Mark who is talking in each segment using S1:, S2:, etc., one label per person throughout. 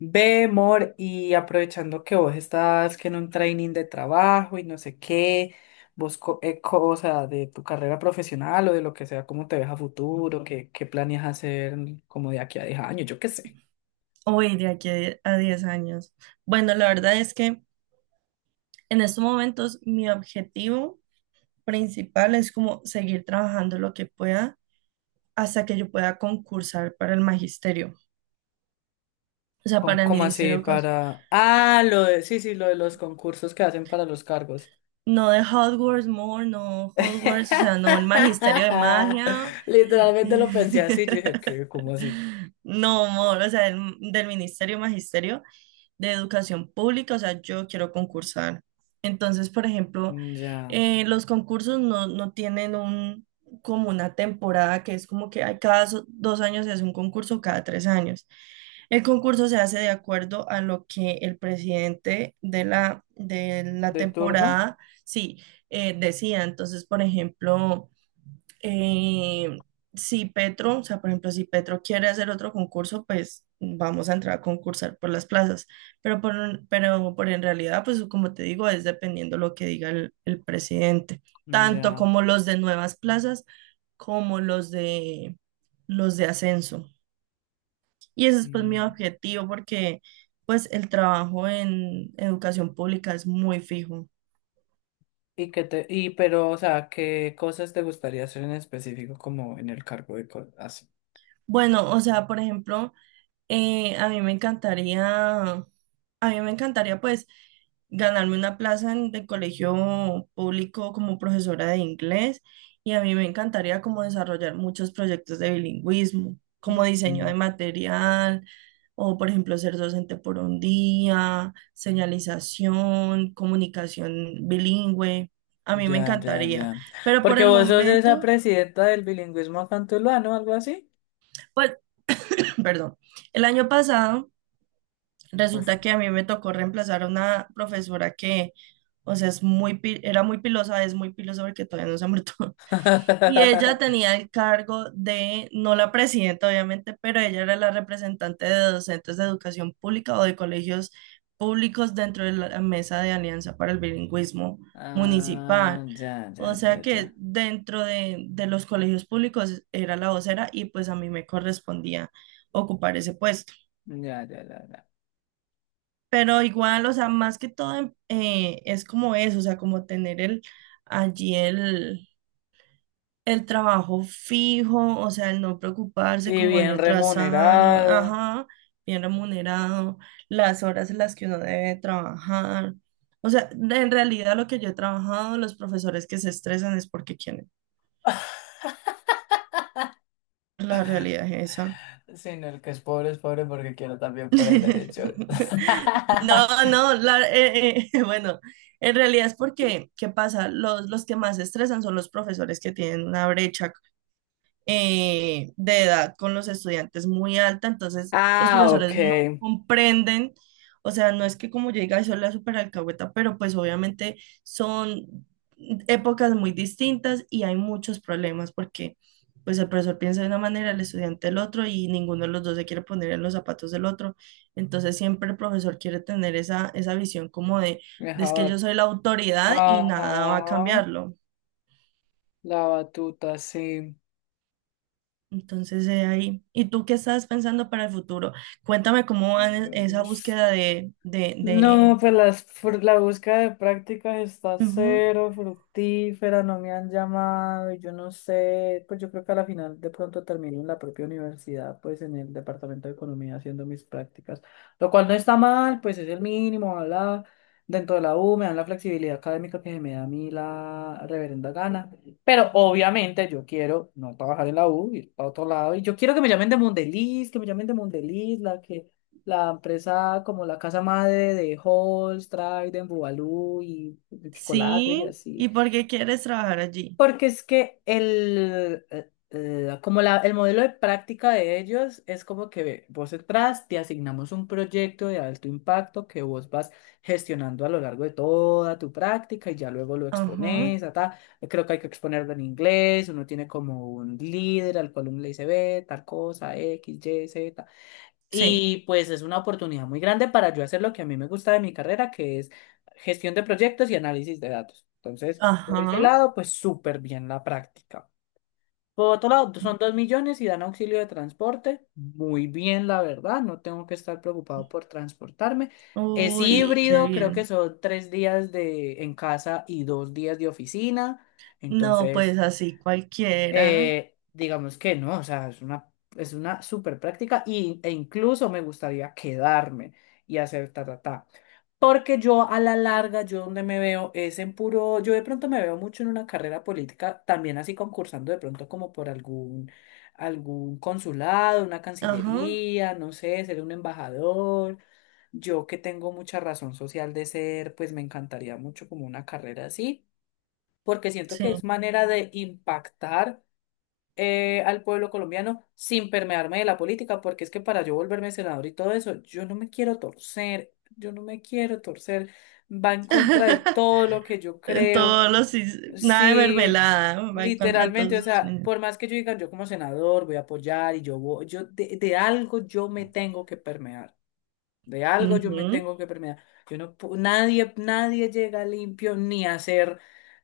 S1: Ve, amor, y aprovechando que vos estás que en un training de trabajo y no sé qué, vos co cosa de tu carrera profesional o de lo que sea, ¿cómo te ves a futuro? Qué planeas hacer como de aquí a 10 años, yo qué sé.
S2: Hoy, de aquí a 10 años. Bueno, la verdad es que en estos momentos mi objetivo principal es como seguir trabajando lo que pueda hasta que yo pueda concursar para el magisterio, o sea,
S1: Con,
S2: para el
S1: ¿cómo así
S2: ministerio.
S1: para...? Ah, lo de... Sí, sí, lo de los concursos que hacen para los cargos.
S2: No de Hogwarts More, no Hogwarts, o sea, no el magisterio de magia,
S1: Literalmente lo pensé así, yo dije, ¿qué? ¿Cómo así?
S2: no More, o sea, del ministerio magisterio, de educación pública, o sea, yo quiero concursar. Entonces, por ejemplo,
S1: Mm, ya.
S2: los concursos no tienen como una temporada que es como que hay cada dos años se hace un concurso, cada tres años. El concurso se hace de acuerdo a lo que el presidente de la
S1: ¿De turno?
S2: temporada, sí, decía. Entonces, por ejemplo... Eh, si Petro, o sea, por ejemplo, si Petro quiere hacer otro concurso, pues vamos a entrar a concursar por las plazas. Pero por en realidad, pues como te digo, es dependiendo lo que diga el presidente,
S1: Mm,
S2: tanto
S1: ya.
S2: como los de nuevas plazas, como los de ascenso. Y ese es pues mi
S1: Mm.
S2: objetivo, porque pues el trabajo en educación pública es muy fijo.
S1: Y que te, y pero, o sea, ¿qué cosas te gustaría hacer en específico como en el cargo de cosas así?
S2: Bueno, o sea, por ejemplo. A mí me encantaría, a mí me encantaría pues ganarme una plaza en el colegio público como profesora de inglés y a mí me encantaría como desarrollar muchos proyectos de bilingüismo, como diseño de
S1: Mm,
S2: material o por ejemplo ser docente por un día, señalización, comunicación bilingüe. A mí me
S1: ya, ya,
S2: encantaría,
S1: ya.
S2: pero por
S1: Porque
S2: el
S1: vos sos esa
S2: momento,
S1: presidenta del bilingüismo acá, ¿no? Algo así.
S2: pues, perdón, el año pasado...
S1: Uf.
S2: Resulta que a mí me tocó reemplazar a una profesora que, o sea, es muy, era muy pilosa, es muy pilosa porque todavía no se ha muerto. Y ella tenía el cargo de, no la presidenta obviamente, pero ella era la representante de docentes de educación pública o de colegios públicos dentro de la mesa de Alianza para el Bilingüismo Municipal.
S1: Ah, ya, ya,
S2: O
S1: ya,
S2: sea
S1: ya.
S2: que dentro de los colegios públicos era la vocera y pues a mí me correspondía ocupar ese puesto.
S1: Ya, ya, ya, ya.
S2: Pero igual, o sea, más que todo es como eso, o sea, como tener allí el, el trabajo fijo, o sea, el no preocuparse
S1: Y
S2: como
S1: bien
S2: año tras año,
S1: remunerado.
S2: ajá, bien remunerado, las horas en las que uno debe trabajar. O sea, en realidad lo que yo he trabajado, los profesores que se estresan es porque quieren. La realidad es esa.
S1: Sino el que es pobre porque quiero también por ahí derechos.
S2: No, no, bueno, en realidad es porque, ¿qué pasa? Los que más se estresan son los profesores que tienen una brecha de edad con los estudiantes muy alta, entonces los
S1: Ah,
S2: profesores no
S1: ok.
S2: comprenden, o sea, no es que como yo diga, soy la super alcahueta, pero pues obviamente son épocas muy distintas y hay muchos problemas porque pues el profesor piensa de una manera, el estudiante el otro y ninguno de los dos se quiere poner en los zapatos del otro. Entonces siempre el profesor quiere tener esa visión como de es que
S1: Mejor.
S2: yo soy la autoridad y nada va a
S1: Ajá.
S2: cambiarlo.
S1: La batuta, sí.
S2: Entonces, ahí. ¿Y tú qué estás pensando para el futuro? Cuéntame cómo va esa
S1: Dios.
S2: búsqueda
S1: No,
S2: de...
S1: pues la búsqueda de prácticas está
S2: Ujú.
S1: cero fructífera, no me han llamado, y yo no sé, pues yo creo que a la final de pronto termino en la propia universidad, pues en el departamento de economía haciendo mis prácticas, lo cual no está mal, pues es el mínimo, bla, dentro de la U me dan la flexibilidad académica que me da a mí la reverenda gana, pero obviamente yo quiero no trabajar en la U, ir a otro lado, y yo quiero que me llamen de Mondeliz, que me llamen de Mondeliz, la empresa como la casa madre de Halls, Trident, Bubalú y de chocolates y
S2: Sí,
S1: así.
S2: ¿y por qué quieres trabajar allí?
S1: Porque es que el modelo de práctica de ellos es como que vos entras, te asignamos un proyecto de alto impacto que vos vas gestionando a lo largo de toda tu práctica y ya luego lo
S2: Ajá,
S1: expones, ta, ta. Creo que hay que exponerlo en inglés, uno tiene como un líder al cual uno le dice, ve, tal cosa, X, Y, Z.
S2: sí,
S1: Y pues es una oportunidad muy grande para yo hacer lo que a mí me gusta de mi carrera, que es gestión de proyectos y análisis de datos. Entonces, por ese
S2: ajá.
S1: lado, pues súper bien la práctica. Por otro lado, son 2 millones y dan auxilio de transporte. Muy bien, la verdad, no tengo que estar preocupado por transportarme. Es
S2: Uy, qué
S1: híbrido, creo que
S2: bien.
S1: son 3 días de en casa y 2 días de oficina.
S2: No,
S1: Entonces,
S2: pues así cualquiera.
S1: digamos que no, o sea, es una súper práctica y, e incluso me gustaría quedarme y hacer ta, ta, ta. Porque yo a la larga, yo donde me veo es en puro, yo de pronto me veo mucho en una carrera política, también así concursando de pronto como por algún, algún consulado, una
S2: Ajá,
S1: cancillería, no sé, ser un embajador. Yo que tengo mucha razón social de ser, pues me encantaría mucho como una carrera así, porque siento
S2: sí.
S1: que es manera de impactar al pueblo colombiano sin permearme de la política, porque es que para yo volverme senador y todo eso, yo no me quiero torcer, yo no me quiero torcer, va en contra de todo lo que yo
S2: En
S1: creo,
S2: todos los... Nada de
S1: sí,
S2: mermelada, va en contra de todos
S1: literalmente, o
S2: sus...
S1: sea, por más que yo diga yo como senador voy a apoyar y yo voy, yo de algo yo me tengo que permear. De algo yo me
S2: Ujú.
S1: tengo que permear. Yo no, nadie, nadie llega limpio ni a ser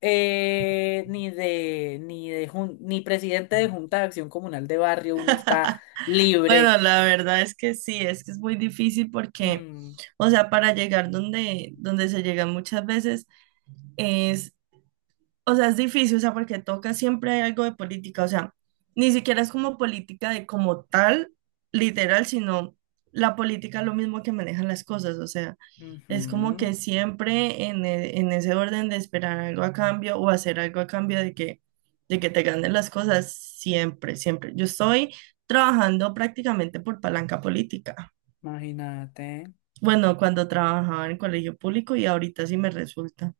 S1: ni ni presidente de Junta de Acción Comunal de Barrio, uno está libre.
S2: Bueno, la verdad es que sí, es que es muy difícil porque,
S1: Mm,
S2: o sea, para llegar donde, donde se llega muchas veces es o sea, es difícil, o sea, porque toca siempre algo de política, o sea, ni siquiera es como política de como tal, literal, sino la política es lo mismo que manejan las cosas, o sea, es como
S1: ujú,
S2: que siempre en ese orden de esperar algo a cambio o hacer algo a cambio de que te ganen las cosas, siempre, siempre. Yo estoy trabajando prácticamente por palanca política.
S1: imagínate.
S2: Bueno, cuando trabajaba en colegio público y ahorita sí me resulta.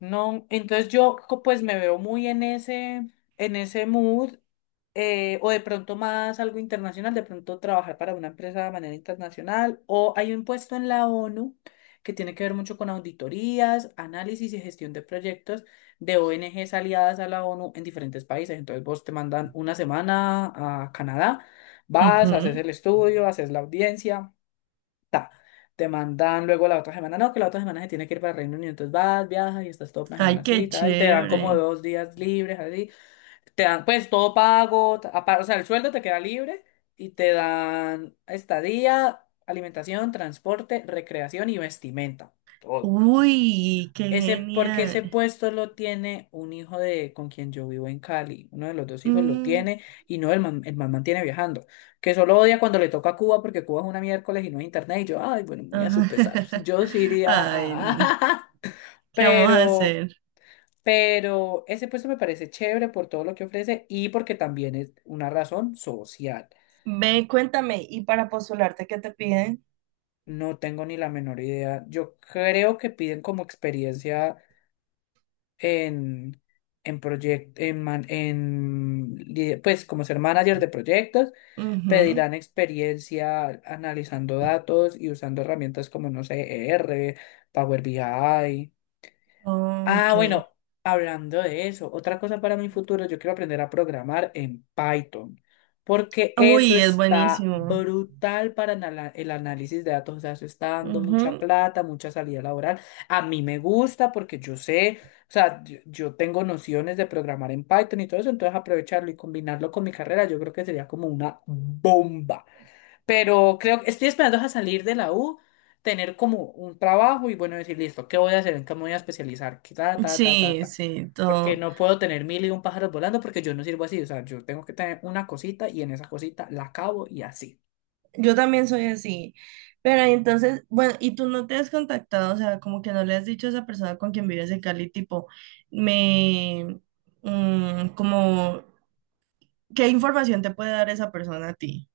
S1: No, entonces pues me veo muy en ese mood, o de pronto más algo internacional, de pronto trabajar para una empresa de manera internacional, o hay un puesto en la ONU que tiene que ver mucho con auditorías, análisis y gestión de proyectos de ONGs aliadas a la ONU en diferentes países. Entonces vos te mandan una semana a Canadá, vas, haces
S2: Ujú.
S1: el estudio, haces la audiencia. Ta, te mandan luego la otra semana, no, que la otra semana se tiene que ir para Reino Unido, entonces vas, viajas y estás toda una
S2: Ay, qué
S1: semanacita y te dan como
S2: chévere.
S1: 2 días libres, así, te dan pues todo pago, o sea, el sueldo te queda libre y te dan estadía, alimentación, transporte, recreación y vestimenta, todo.
S2: Uy, qué
S1: Ese, porque ese
S2: genial.
S1: puesto lo tiene un hijo de con quien yo vivo en Cali. Uno de los dos hijos lo
S2: Mm,
S1: tiene y no, el man mantiene viajando. Que solo odia cuando le toca a Cuba porque Cuba es una miércoles y no hay internet. Y yo, ay, bueno, muy a su pesar.
S2: ajá.
S1: Yo sí iría
S2: Ay, no.
S1: a...
S2: ¿Qué vamos a
S1: Pero,
S2: hacer?
S1: pero ese puesto me parece chévere por todo lo que ofrece y porque también es una razón social.
S2: Ve, cuéntame, ¿y para postularte qué te piden?
S1: No tengo ni la menor idea. Yo creo que piden como experiencia en, en proyectos, en, man- en li- pues como ser manager de proyectos,
S2: Ujú.
S1: pedirán experiencia analizando datos y usando herramientas como, no sé, ER, Power BI. Ah,
S2: Ok.
S1: bueno, hablando de eso, otra cosa para mi futuro, yo quiero aprender a programar en Python, porque eso
S2: Uy, es
S1: está
S2: buenísimo.
S1: brutal para el análisis de datos, o sea, eso está dando mucha
S2: Ujú.
S1: plata, mucha salida laboral. A mí me gusta porque yo sé, o sea, yo tengo nociones de programar en Python y todo eso, entonces aprovecharlo y combinarlo con mi carrera, yo creo que sería como una bomba. Pero creo que estoy esperando a salir de la U, tener como un trabajo y bueno, decir, listo, ¿qué voy a hacer? ¿En qué me voy a especializar? Que ta, ta, ta, ta,
S2: Sí,
S1: ta.
S2: sí,
S1: Porque
S2: todo.
S1: no puedo tener mil y un pájaros volando porque yo no sirvo así. O sea, yo tengo que tener una cosita y en esa cosita la acabo y así.
S2: Yo también soy así. Pero entonces, bueno, y tú no te has contactado, o sea, como que no le has dicho a esa persona con quien vives en Cali, tipo, me, mm, como ¿qué información te puede dar esa persona a ti?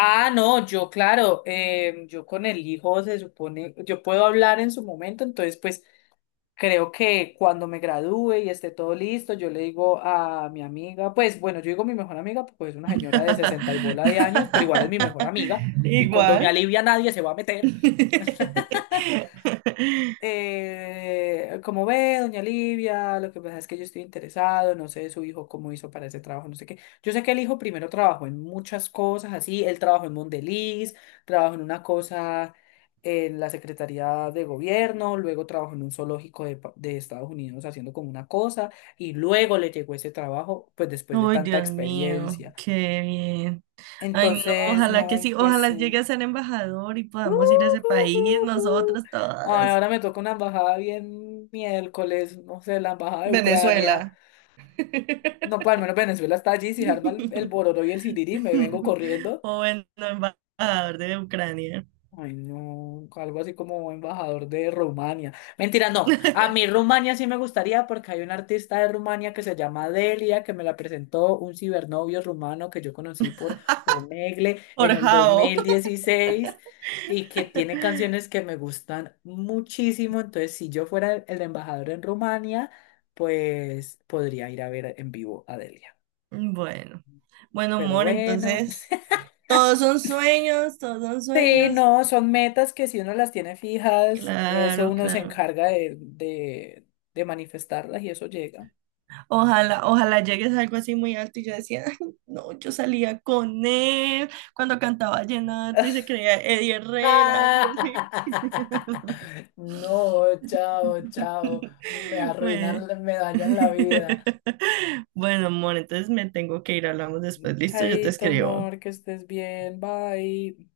S1: Ah, no, yo claro, yo con el hijo se supone, yo puedo hablar en su momento, entonces pues creo que cuando me gradúe y esté todo listo, yo le digo a mi amiga, pues bueno, yo digo mi mejor amiga, pues es una señora de 60 y bola de años, pero igual es mi mejor amiga, y con doña
S2: Igual.
S1: Livia nadie se va a meter, como ve, doña Livia, lo que pasa es que yo estoy interesado, no sé su hijo cómo hizo para ese trabajo, no sé qué. Yo sé que el hijo primero trabajó en muchas cosas así, él trabajó en Mondeliz, trabajó en una cosa en la Secretaría de Gobierno, luego trabajó en un zoológico de, de Estados Unidos haciendo como una cosa, y luego le llegó ese trabajo, pues después de
S2: Ay,
S1: tanta
S2: Dios mío,
S1: experiencia.
S2: qué bien. Ay, no,
S1: Entonces,
S2: ojalá que
S1: no,
S2: sí,
S1: pues
S2: ojalá
S1: sí.
S2: llegue a ser embajador y
S1: Uh,
S2: podamos ir a ese
S1: uh,
S2: país,
S1: uh,
S2: nosotras
S1: Ay,
S2: todas.
S1: ahora me toca una embajada bien miércoles, no sé, la embajada de Ucrania.
S2: Venezuela.
S1: No, pues al menos Venezuela está allí, si se arma el bororo y el sirirí, me vengo corriendo.
S2: O bueno, embajador de Ucrania.
S1: Ay, no, algo así como embajador de Rumania. Mentira, no. A mí Rumania sí me gustaría porque hay un artista de Rumania que se llama Delia, que me la presentó un cibernovio rumano que yo conocí por Omegle
S2: Por
S1: en el dos
S2: Jao.
S1: mil dieciséis y que tiene canciones que me gustan muchísimo. Entonces, si yo fuera el embajador en Rumania, pues podría ir a ver en vivo a Delia.
S2: Bueno, bueno,
S1: Pero
S2: amor,
S1: bueno.
S2: entonces. Todos son sueños, todos son
S1: Sí,
S2: sueños.
S1: no, son metas que si uno las tiene fijas, eso
S2: Claro,
S1: uno se
S2: claro.
S1: encarga de manifestarlas y eso llega.
S2: Ojalá, ojalá llegues a algo así muy alto y yo decía, "Ay, no, yo salía con él cuando cantaba vallenato y se creía Eddie Herrera, Dios mío".
S1: No, chao, chao. Me
S2: Bueno.
S1: arruinan, me dañan la vida.
S2: Bueno, amor, entonces me tengo que ir, hablamos después, listo, yo te
S1: Chaito,
S2: escribo.
S1: amor, que estés bien, bye.